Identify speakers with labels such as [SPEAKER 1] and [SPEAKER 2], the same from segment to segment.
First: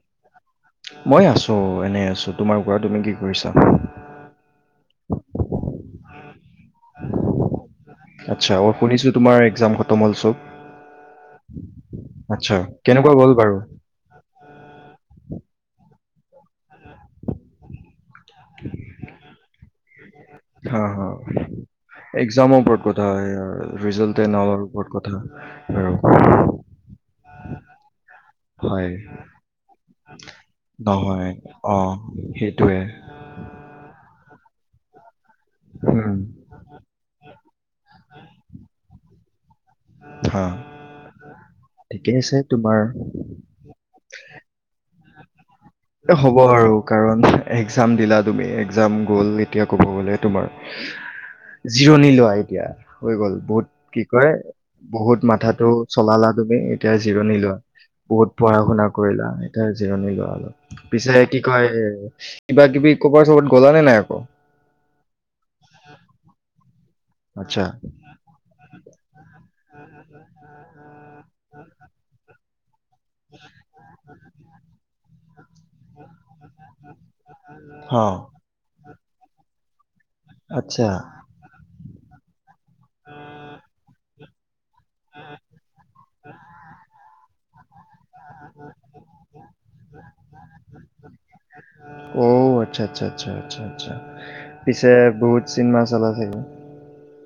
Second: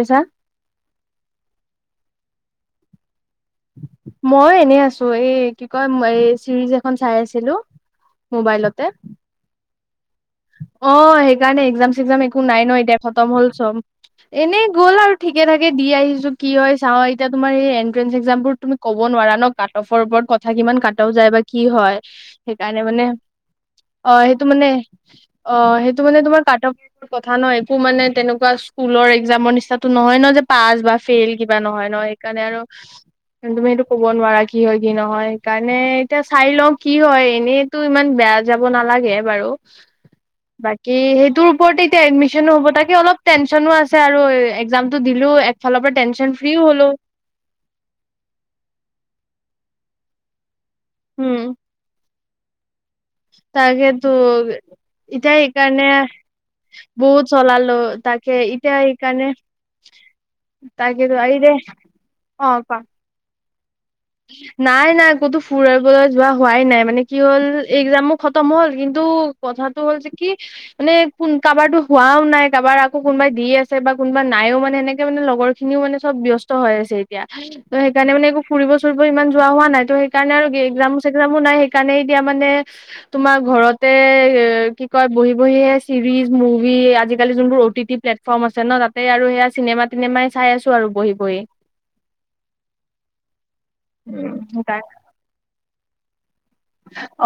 [SPEAKER 1] আছা
[SPEAKER 2] মই আছোঁ। অ'! এনে আছোঁ। তোমাৰ কোৱা কি কৰিছা?
[SPEAKER 1] মই এনে আছোঁ। চ' এই কি কয়, এই চিৰিজ এখন চাই আছিলোঁ।
[SPEAKER 2] আচ্ছা! অ'! শুনিছোঁ। তোমাৰ একজাম
[SPEAKER 1] অ'! সেইকাৰণে, একজাম, চেকজাম একো
[SPEAKER 2] আচ্ছা,
[SPEAKER 1] নাই ন' এতিয়া
[SPEAKER 2] কেনেকুৱা
[SPEAKER 1] খতম
[SPEAKER 2] গ'ল
[SPEAKER 1] হ'ল
[SPEAKER 2] বাৰু?
[SPEAKER 1] চব। এনেই গ'ল আৰু ঠিকে থাকে দি আহিছোঁ। কি হয়? চাওঁ এতিয়া, তোমাৰ এট্ৰেন্স এক্সাম বোৰ তুমি কব নোৱাৰা ন'। কাট অফৰ ওপৰত কথা কিমান
[SPEAKER 2] হা, হা।
[SPEAKER 1] কাটাও যায় বা কি হয়
[SPEAKER 2] এক্সামৰ
[SPEAKER 1] সেইকাৰণে
[SPEAKER 2] ওপৰত
[SPEAKER 1] মানে,
[SPEAKER 2] কথা, ৰিজাল্ট
[SPEAKER 1] অ'!
[SPEAKER 2] এণ্ড
[SPEAKER 1] সেইটো
[SPEAKER 2] অলৰ
[SPEAKER 1] মানে
[SPEAKER 2] ওপৰত কথা
[SPEAKER 1] অ'!
[SPEAKER 2] বাৰু।
[SPEAKER 1] সেইটো মানে, তোমাৰ কাট অফ কথা ন'। একো মানে, তেনেকুৱা
[SPEAKER 2] হয়,
[SPEAKER 1] স্কুলৰ একজামৰ নিচিনা নহয় ন'। যে, পাছ বা
[SPEAKER 2] নহয়,
[SPEAKER 1] ফেইল কিবা নহয়
[SPEAKER 2] অ',
[SPEAKER 1] ন'। সেইকাৰণে আৰু
[SPEAKER 2] সেইটোৱে।
[SPEAKER 1] তুমি সেইটো ক'ব নোৱাৰা। কি হয়, কি নহয়! সেইকাৰণে,
[SPEAKER 2] উম,
[SPEAKER 1] এতিয়া চাই লওঁ কি হয়! এনেইতো ইমান বেয়া যাব নালাগে বাৰু।
[SPEAKER 2] হা,
[SPEAKER 1] বাকী সেইটোৰ ওপৰতে এতিয়া
[SPEAKER 2] ঠিকে আছে
[SPEAKER 1] এডমিচনো হ'ব।
[SPEAKER 2] তোমাৰ।
[SPEAKER 1] তাকে অলপ, টেনচনো আছে আৰু একজাম দিলোঁ। এক
[SPEAKER 2] হ'ব আৰু কাৰণ, একজাম দিলা তুমি একজাম গ'ল। এতিয়া ক'ব গ'লে তোমাৰ
[SPEAKER 1] উম
[SPEAKER 2] জিৰণি লোৱা! এতিয়া হৈ গল বহুত কি
[SPEAKER 1] তাকেতো
[SPEAKER 2] কয় বহুত
[SPEAKER 1] এতিয়া
[SPEAKER 2] মাথাটো
[SPEAKER 1] সেইকাৰণে
[SPEAKER 2] চলালা তুমি। এতিয়া
[SPEAKER 1] বহুত
[SPEAKER 2] জিৰণি লোৱা
[SPEAKER 1] চলালো
[SPEAKER 2] বহুত
[SPEAKER 1] তাকে
[SPEAKER 2] পঢ়া
[SPEAKER 1] এতিয়া
[SPEAKER 2] শুনা
[SPEAKER 1] সেইকাৰণে
[SPEAKER 2] কৰিলা এতিয়া জিৰণি লোৱা। অলপ
[SPEAKER 1] তাকেতো
[SPEAKER 2] পিছে
[SPEAKER 1] আহি
[SPEAKER 2] কি
[SPEAKER 1] দে
[SPEAKER 2] কয়
[SPEAKER 1] অ
[SPEAKER 2] কিবা
[SPEAKER 1] কোৱা
[SPEAKER 2] কিবি কব ক'ত গলাত
[SPEAKER 1] নাই নাই ক'তো ফুৰিবলৈ যোৱা হোৱাই নাই মানে কি হ'ল
[SPEAKER 2] আচ্ছা
[SPEAKER 1] একজামো খতম হ'ল। কিন্তু কথাতটো হ'ল যে কি মানে কোন কাৰোবাৰটো হোৱাও নাই কাবাৰ কোনোবাই দি আছে বা কোনোবা নাইও মানে সেনেকে মানে লগৰ খিনিও মানে চব ব্যস্ত হৈ আছে। এতিয়া
[SPEAKER 2] অ
[SPEAKER 1] সেইকাৰণে মানে ফুৰিব ফুৰিব ইমান যোৱা হোৱা নাই তো সেইকাৰণে আৰু
[SPEAKER 2] আচ্ছা
[SPEAKER 1] একজাম চেগজামো নাই। সেইকাৰণে এতিয়া মানে তোমাৰ ঘৰতে উ [unintelligible] কি কয় বহি বহি চিৰিজ, মুভি আজিকালি যোনবোৰ অ টি টি প্লেটফৰ্ম আছে ন তাতে আৰু সেয়া চিনেমা তিনেমাই চাই আছো আৰু বহি বহি।
[SPEAKER 2] অ আচ্ছা আচ্ছা আচ্ছা আচ্ছা
[SPEAKER 1] উম
[SPEAKER 2] পিছে বহুত চিনেমা চালা ছাগে অ [inaudible]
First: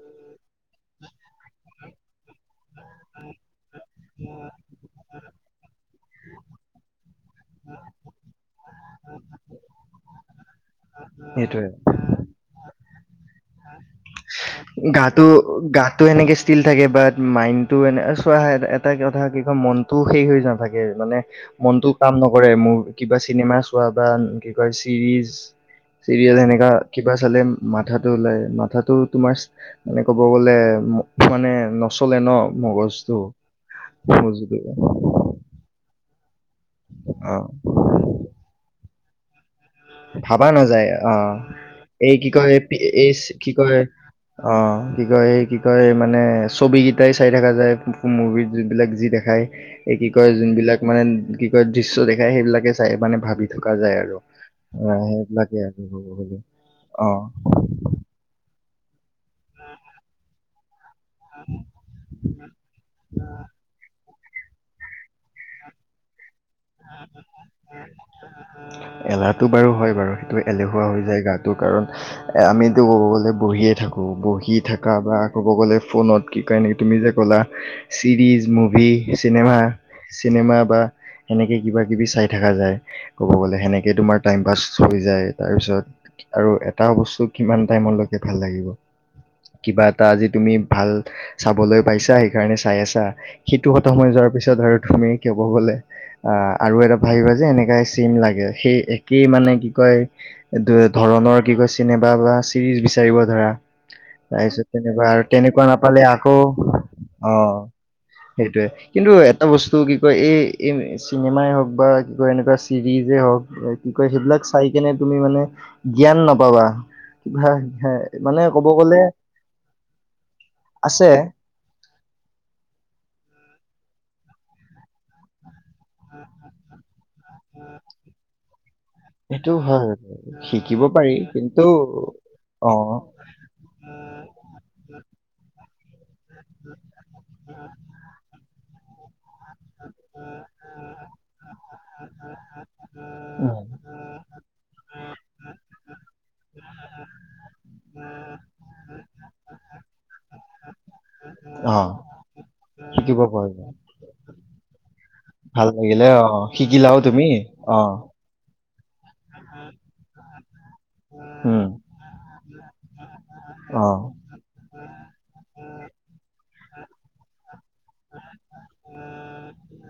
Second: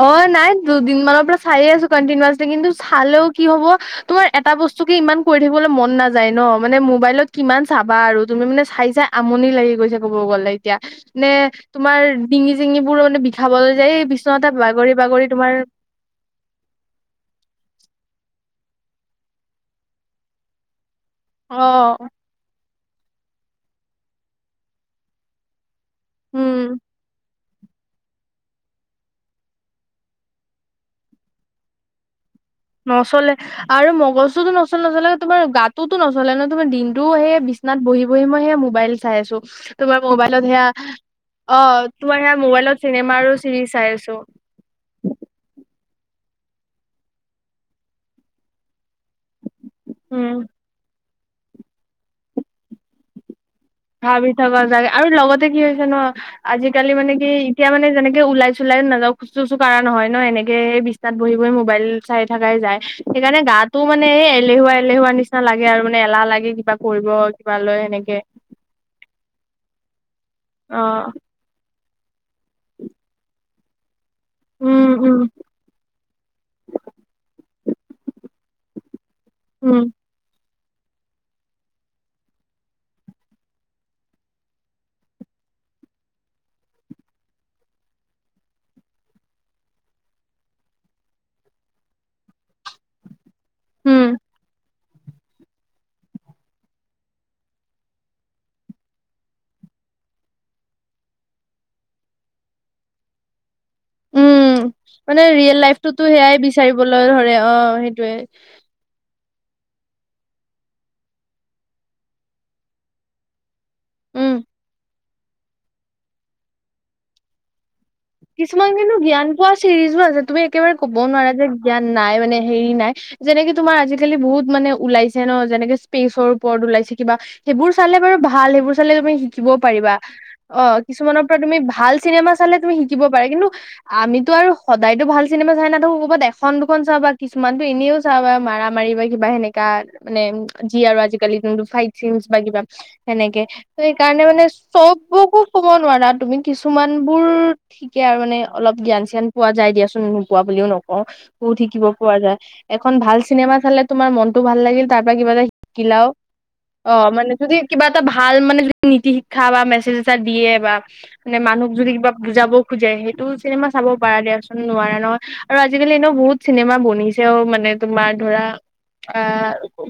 [SPEAKER 1] অ নাই দুদিনমানৰ পৰা চাই আছো কণ্টিনিৱাচলি। কিন্তু চালেও কি হব তোমাৰ এটা বস্তু কি ইমান কৰি থাকিবলৈ মন নাযায় ন মানে মোবাইলত কিমান চাবা আৰু তুমি মানে চাই চাই আমনি লাগি গৈছে ক'ব গ'লে। এতিয়া নে
[SPEAKER 2] সেইটোৱে।
[SPEAKER 1] তোমাৰ ডিঙি জিঙি মানে বিষাবলৈ যায় বিচনাতে বাগৰি
[SPEAKER 2] গাটো
[SPEAKER 1] বাগৰি তোমাৰ
[SPEAKER 2] গাতটো এনেকে ষ্টীল থাকে বাট মাইনতটো এনে চোৱা এটা কথা কি কয় মনতোও শেষ হৈ নাথাকে মানে মনটো
[SPEAKER 1] অ
[SPEAKER 2] কাম নকৰে মোৰ কিবা চিনেমা চোৱা বা কি কয় চিৰিজ চিৰিয়েল এনেকা
[SPEAKER 1] উম
[SPEAKER 2] কিবা চালে মাথাটো ওলাই মাথাটো তোমাৰ মানে ক'ব গ'লে মানে নচলে ন মগজটো
[SPEAKER 1] নচলে আৰু মগজতো
[SPEAKER 2] মগজুটো
[SPEAKER 1] নচলে নচলে তোমাৰ গাতোতো নচ হলে ন দিনটো
[SPEAKER 2] অ
[SPEAKER 1] সেই বিচনাত বহি বহি মই সেই মোবাইল চাই আছো তোমাৰ মোবাইলত
[SPEAKER 2] ভাবা
[SPEAKER 1] সেয়া
[SPEAKER 2] নাযায় অ এই
[SPEAKER 1] তোমাৰ
[SPEAKER 2] কি
[SPEAKER 1] সেয়া
[SPEAKER 2] কয়
[SPEAKER 1] মোবাইলত
[SPEAKER 2] এই
[SPEAKER 1] চিনেমা আৰু
[SPEAKER 2] কি
[SPEAKER 1] চিৰিজ
[SPEAKER 2] কয়
[SPEAKER 1] চাই আছো
[SPEAKER 2] অ কি কয় এই কি কয় মানে মানে ছবি কেইটাই চাই থকা যায়। মুভিত যিবিলাক যি দেখা এই কি কয়
[SPEAKER 1] উম
[SPEAKER 2] যোনবিলাক মানে। কি কয় দৃশ্য দেখাই সেইবিলাকে চাই, মানে ভাবি। থকা যায় আৰু।
[SPEAKER 1] যাই
[SPEAKER 2] অ
[SPEAKER 1] আৰু লগতে
[SPEAKER 2] সেইবিলাকে
[SPEAKER 1] কি
[SPEAKER 2] আৰু
[SPEAKER 1] হৈছে ন
[SPEAKER 2] ক'ব গ'লে
[SPEAKER 1] আজিকালি মানে
[SPEAKER 2] অ।
[SPEAKER 1] কি এতিয়া মানে যেনেকে ওলাইচে। চোলাই নাযাওঁ কচু চু কাৰা নহয় ন এনেকে, এই বিছনাত বহি বহি মোবাইল চাই থাকাই যায়, সেইকাণে গাাতো মানে এই এলেহুৱা এলেহুৱা নিচিনা লাগে আৰু মানে এলাহ লাগে কিবা কৰিব কিবা লয় এনেকে।
[SPEAKER 2] এলাহটো বাৰু হয় বাৰু।
[SPEAKER 1] অ
[SPEAKER 2] এলেহুৱা হৈ যায় গাটো কাৰণ। [unintelligible] আমিতো ক'ব গ'লে বহিয়ে। থাকোঁ বহি
[SPEAKER 1] উম
[SPEAKER 2] থাকা বা
[SPEAKER 1] উম
[SPEAKER 2] ক'ব গ'লে ফোনত কি কয় নেকি, তুমি যে ক'লা? Series, movie. চিনেমা
[SPEAKER 1] উম
[SPEAKER 2] চিনেমা। বা। সেনেকে কিবা কিবি চাই থকা যায় কব গলে সেনেকে তোমাৰ টাইম পাছ হৈ যায়, তাৰ পিছত আৰু এটা বস্তু কিমান টাইমলৈকে ভাল লাগিব, কিবা এটা আজি তুমি ভাল চাবলৈ পাইছা সেইকাৰণে চাই আছা। সিটো খতম সময়
[SPEAKER 1] উম
[SPEAKER 2] যোৱাৰ পিছত আৰু। আমি কেব গলে। আহ আৰু এটা ভাবিবা যে এনেকাই চিম লাগে, সেই একেই মানে কি কয় ধৰণৰ কি কয় চিনেমা বা চিৰিজ বিচাৰিব ধৰা।
[SPEAKER 1] উম
[SPEAKER 2] তাৰপিছত তেনেকুৱা
[SPEAKER 1] মানে
[SPEAKER 2] আৰু
[SPEAKER 1] ৰিয়েল
[SPEAKER 2] তেনেকুৱা
[SPEAKER 1] লাইফটোতো
[SPEAKER 2] নাপালে
[SPEAKER 1] সেয়াই
[SPEAKER 2] আকৌ,
[SPEAKER 1] বিচাৰিবলৈ
[SPEAKER 2] অ
[SPEAKER 1] ধৰে সেইটোয়ে
[SPEAKER 2] সেইটোৱে কিন্তু। এটা বস্তু কি কয় এই এই চি। চিনেমাই হওক বা কি কয় এনেকুৱা চিৰিজেই হওক কি কয়
[SPEAKER 1] উম
[SPEAKER 2] সেইবিলাক চাই কেনে তুমি মানে জ্ঞান নাপাবা। মানে ক'ব
[SPEAKER 1] কিছুমান কিন্তু
[SPEAKER 2] গ'লে
[SPEAKER 1] জ্ঞান পোৱা চিৰিজো আছে তুমি একেবাৰে ক'বও
[SPEAKER 2] আছে
[SPEAKER 1] নোৱাৰা যে জ্ঞান। নাই মানে হেৰি নাই, যেনেকে তোমাৰ আজিকালি বহুত মানে ওলাইছে ন যেনেকে। পেজৰ ওপৰত ওলাইছে কিবা সেইবোৰ চালে বাৰু ভাল সেইবোৰ চালে তুমি শিকিব
[SPEAKER 2] সেইটো হয়
[SPEAKER 1] পাৰিবা, অ
[SPEAKER 2] শিকিব পাৰি
[SPEAKER 1] কিছুমানৰ পৰা তুমি
[SPEAKER 2] কিন্তু
[SPEAKER 1] ভাল চিনেমা চালে
[SPEAKER 2] অ
[SPEAKER 1] তুমি শিক। কিন্তু আমিতো আৰু সদায়তো ভাল চিনেমা। চাই নাথাকো কৰবাত এখ এখন দুখন চাবা কিছুমানতো এনেও চাবা মাৰা। মাৰিবা কিবা সেনেকে। কাষ্ট নেম যি আৰু আজিকালি। ফাইভ জি ইউচ বা কিবা। সেনেকে,
[SPEAKER 2] উম
[SPEAKER 1] ত সেইকাৰণে মানে। মানে চব বোৰকো কব নোৱাৰা তুমি কিছুমান বোৰ। ঠিকে আৰু মানে অলপ জ্ঞান স্যান পোৱা যাই দিয়াচোন, নোপোৱা বুলিও নকওঁ। বহুত
[SPEAKER 2] অ
[SPEAKER 1] শিকিব পোৱা যায়, এখন ভাল
[SPEAKER 2] শিকিব পৰা
[SPEAKER 1] চিনেমা
[SPEAKER 2] যায়
[SPEAKER 1] চালে তোমাৰ মনটো ভাল। লাগিল। তাৰ পৰা কিবা এটা
[SPEAKER 2] ভাল লাগিলে
[SPEAKER 1] শিকিলাও।
[SPEAKER 2] অ
[SPEAKER 1] অ
[SPEAKER 2] শিকিলাও তুমি
[SPEAKER 1] মানে যদি
[SPEAKER 2] অ
[SPEAKER 1] কিবা এটা ভাল মানে যদি নীতি শিক্ষা বা মেছেজ এটা দিয়ে বা মানে
[SPEAKER 2] উম
[SPEAKER 1] মানুহক যদি কিবা যাব খোজে সেইটো চিনেমা চাব
[SPEAKER 2] অ
[SPEAKER 1] পাৰা দিয়াচোন নোৱাৰা ন আৰু। আজিকালি এনেও বহুত। ত চিনেমা বনিছেও মানে তোমাৰ ধৰা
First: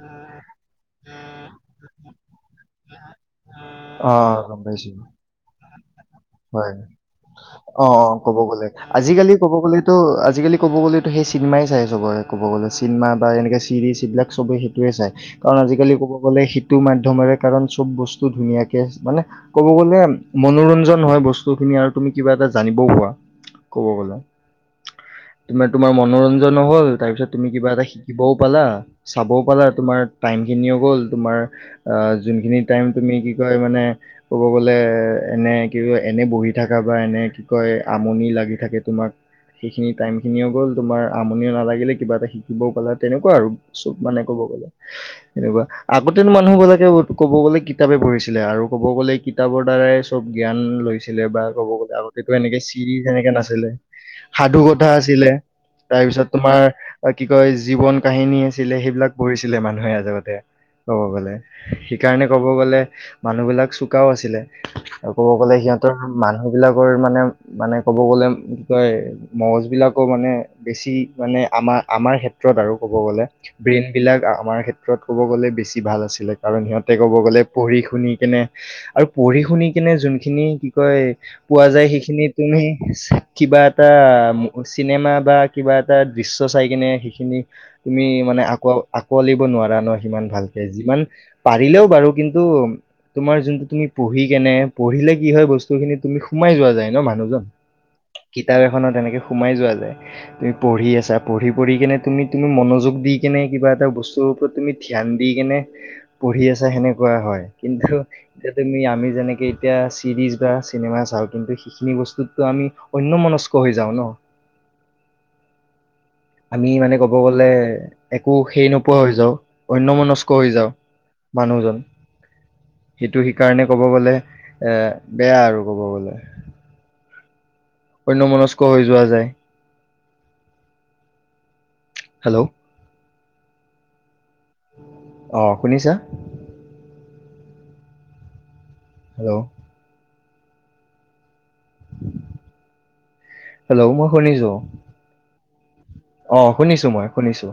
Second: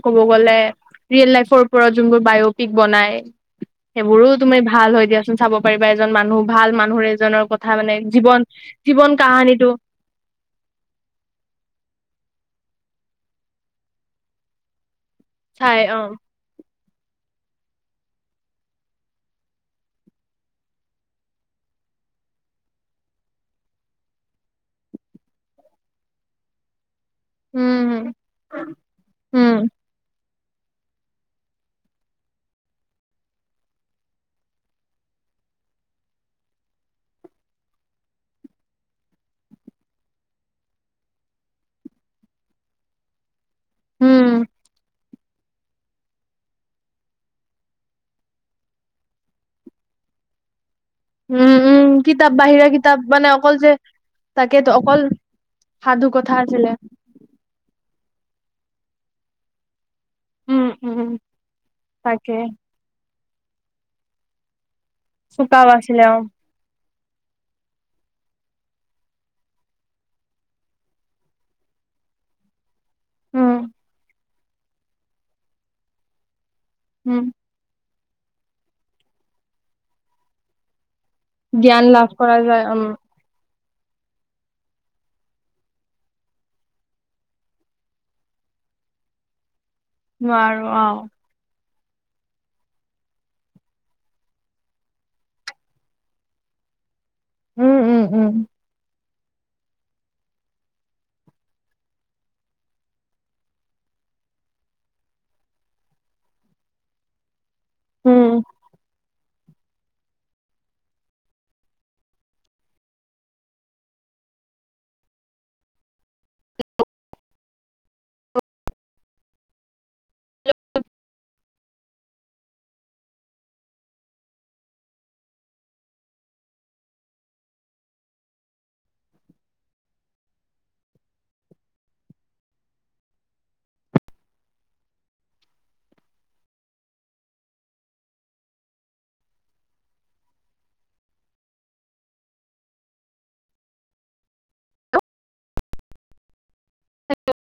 [SPEAKER 1] কব গলে ৰিয়েল লাইফৰ ওপৰত যোনবোৰ বায়পিক বনাই।
[SPEAKER 2] অ
[SPEAKER 1] সেইবোৰো তুমি
[SPEAKER 2] গম পাইছো
[SPEAKER 1] ভাল হয় দিয়াচোন চাব। কিবা এজন মানুহ ভাল
[SPEAKER 2] হয়
[SPEAKER 1] মানুহৰে
[SPEAKER 2] অ অ ক'ব গ'লে আজিকালি ক'ব
[SPEAKER 1] কাহানীটো
[SPEAKER 2] গ'লেতো। আজিকালি ক'ব গ'লেতো সেই চিনেমাই চাইচবৰে ক'ব গলে চিনেমা বা এনেকে চিৰিজ এইবিলাক চবে সেইটোয়ে চায়। কাৰণ
[SPEAKER 1] চাই
[SPEAKER 2] আজিকালি
[SPEAKER 1] অ
[SPEAKER 2] ক'ব গ'লে শ মাধ্যমেৰে কাৰণ চব বস্তু ধুনীয়াকে মানে ক'ব গ'লে মনোৰঞ্জন নহয় বস্তু খিনি আৰু তুমি কিবা এটা জানিবও পোৱা কব গলে। তমাৰ তোমাৰ মনোৰঞ্জন হ'ল তাৰ পিছত তুমি কিবা এটা
[SPEAKER 1] উম
[SPEAKER 2] শিকিবও পালা, চাবও পালা
[SPEAKER 1] উম
[SPEAKER 2] তোমাৰ টাইমখিনিও গ'ল তোমাৰ যোনখিনি টাইম তুমি কি কয় মানে ক'ব গ'লে এনে ক এনে বহি থাকা বা এনে কি কয় আমনি লাগি থাকে তোমাক। সেইখিনি টাইমখিনিও গ'ল তোমাৰ আমনিও নালাগিলে কিবা এটা শিকিবও পালা তেনেকুৱা আৰু চব মানে ক'ব
[SPEAKER 1] উম
[SPEAKER 2] গ'লে এনেকুৱা আগতেনো মানুহবিলাকে ক'ব গ'লে কিতাপে পঢ়িছিলে আৰু ক'ব গ'লে কিতাপৰ দ্বাৰাই চব জ্ঞান লৈ বা
[SPEAKER 1] উম
[SPEAKER 2] ক'ব
[SPEAKER 1] উম
[SPEAKER 2] গলে আগতেটো
[SPEAKER 1] কিতাপ
[SPEAKER 2] এনেকে
[SPEAKER 1] বাহিৰা কিতাপ
[SPEAKER 2] চিৰিজ
[SPEAKER 1] মানে
[SPEAKER 2] এনেকে
[SPEAKER 1] অকল
[SPEAKER 2] নাছিলে
[SPEAKER 1] যে
[SPEAKER 2] সাধু
[SPEAKER 1] তাকেতো
[SPEAKER 2] কথা
[SPEAKER 1] অকল
[SPEAKER 2] আছিলে।
[SPEAKER 1] সাধু
[SPEAKER 2] তাৰপিছত
[SPEAKER 1] কথা
[SPEAKER 2] তোমাৰ
[SPEAKER 1] আছিলে
[SPEAKER 2] কি কয় জীৱন কাহিনী আছিলে সেইবিলাক পঢ়ছিলে মানুহে আজি তে
[SPEAKER 1] উম
[SPEAKER 2] কব
[SPEAKER 1] উম
[SPEAKER 2] গলে সেইকাৰণে
[SPEAKER 1] তাকে
[SPEAKER 2] কব গলে মানুহবিলাক চোকাও আছিলে। আৰু ক'ব গ'লে
[SPEAKER 1] চুকাও
[SPEAKER 2] সিহঁতৰ
[SPEAKER 1] আছিলে অ
[SPEAKER 2] মানুহ বিলাক মানে মানে ক'ব গ'লে কয় মগজবিলাকো মানে বেছি মানে আমাৰ আমাৰ ক্ষেত্ৰত আৰু ক'ব গলে
[SPEAKER 1] উম
[SPEAKER 2] ব্ৰেইন বিলাক আমাৰ ক্ষেত্ৰত ক'ব গ'লে বেছি ভাল আছিলে। কাৰণ সিহঁতে ক'ব
[SPEAKER 1] উম
[SPEAKER 2] গ'লে পঢ়ি শুনি কেনে আৰু পঢ়ি শুনি কিনে যোনখিনি কি কয় পোৱা
[SPEAKER 1] জ্ঞান
[SPEAKER 2] যায়
[SPEAKER 1] লাভ
[SPEAKER 2] সেইখিনি
[SPEAKER 1] কৰা
[SPEAKER 2] তুমি
[SPEAKER 1] যায় উম
[SPEAKER 2] কিবা এটা চিনেমা বা কিবা এটা দৃশ্য চাই কিনে সেইখিনি তুমি মানে আক আঁকোৱালিব নোৱাৰা। সিমান ভালকে
[SPEAKER 1] নোৱাৰো অ
[SPEAKER 2] যিমান পান পাৰিলেও বাৰু কিন্তু তুমাৰ যোনটো তুমি পঢ়ি কেনে পঢ়িলে কি হয় বস্তুখিনিত তুমি সোমাই যায় ন? মানুহ জন।
[SPEAKER 1] উম উম উম
[SPEAKER 2] কিতাপ এখনত সোমাই যোৱা যায় তুমি পঢ়ি আছা পঢ়ি- পঢ়ি কেনে তুমি তুমি মনোযোগ দি কেনে কিবা এটা বস্তুৰ ওপৰত তুমি ধ্যান দি কেনে পঢ়ি আছা সেনেকুৱা হয়। কিন্তু এতিয়া
[SPEAKER 1] উম
[SPEAKER 2] তুমি আমি যেনেক এতিয়া চিৰিজ বা চিনেমা চাওঁ কিন্তু সেইখিনি বস্তুতটো আমি অন্যমনস্ক হৈ যাওঁ ন? আমি মানে কব গলে একো সেই নোপোৱা হৈ যাও। অন্যমন স্ক হৈ যাওঁ। মানুহজন সেইটো সেইকাৰণে ক'ব গ'লে বেয়া আৰু ক'ব গ'লে অন্যমনস্ক হৈ যোৱা যায়। হেল্ল' অঁ শুনিছা হেল্ল' হেল্ল' মই শুনিছোঁ। অ শুনিছোঁ মই শুনিছোঁ।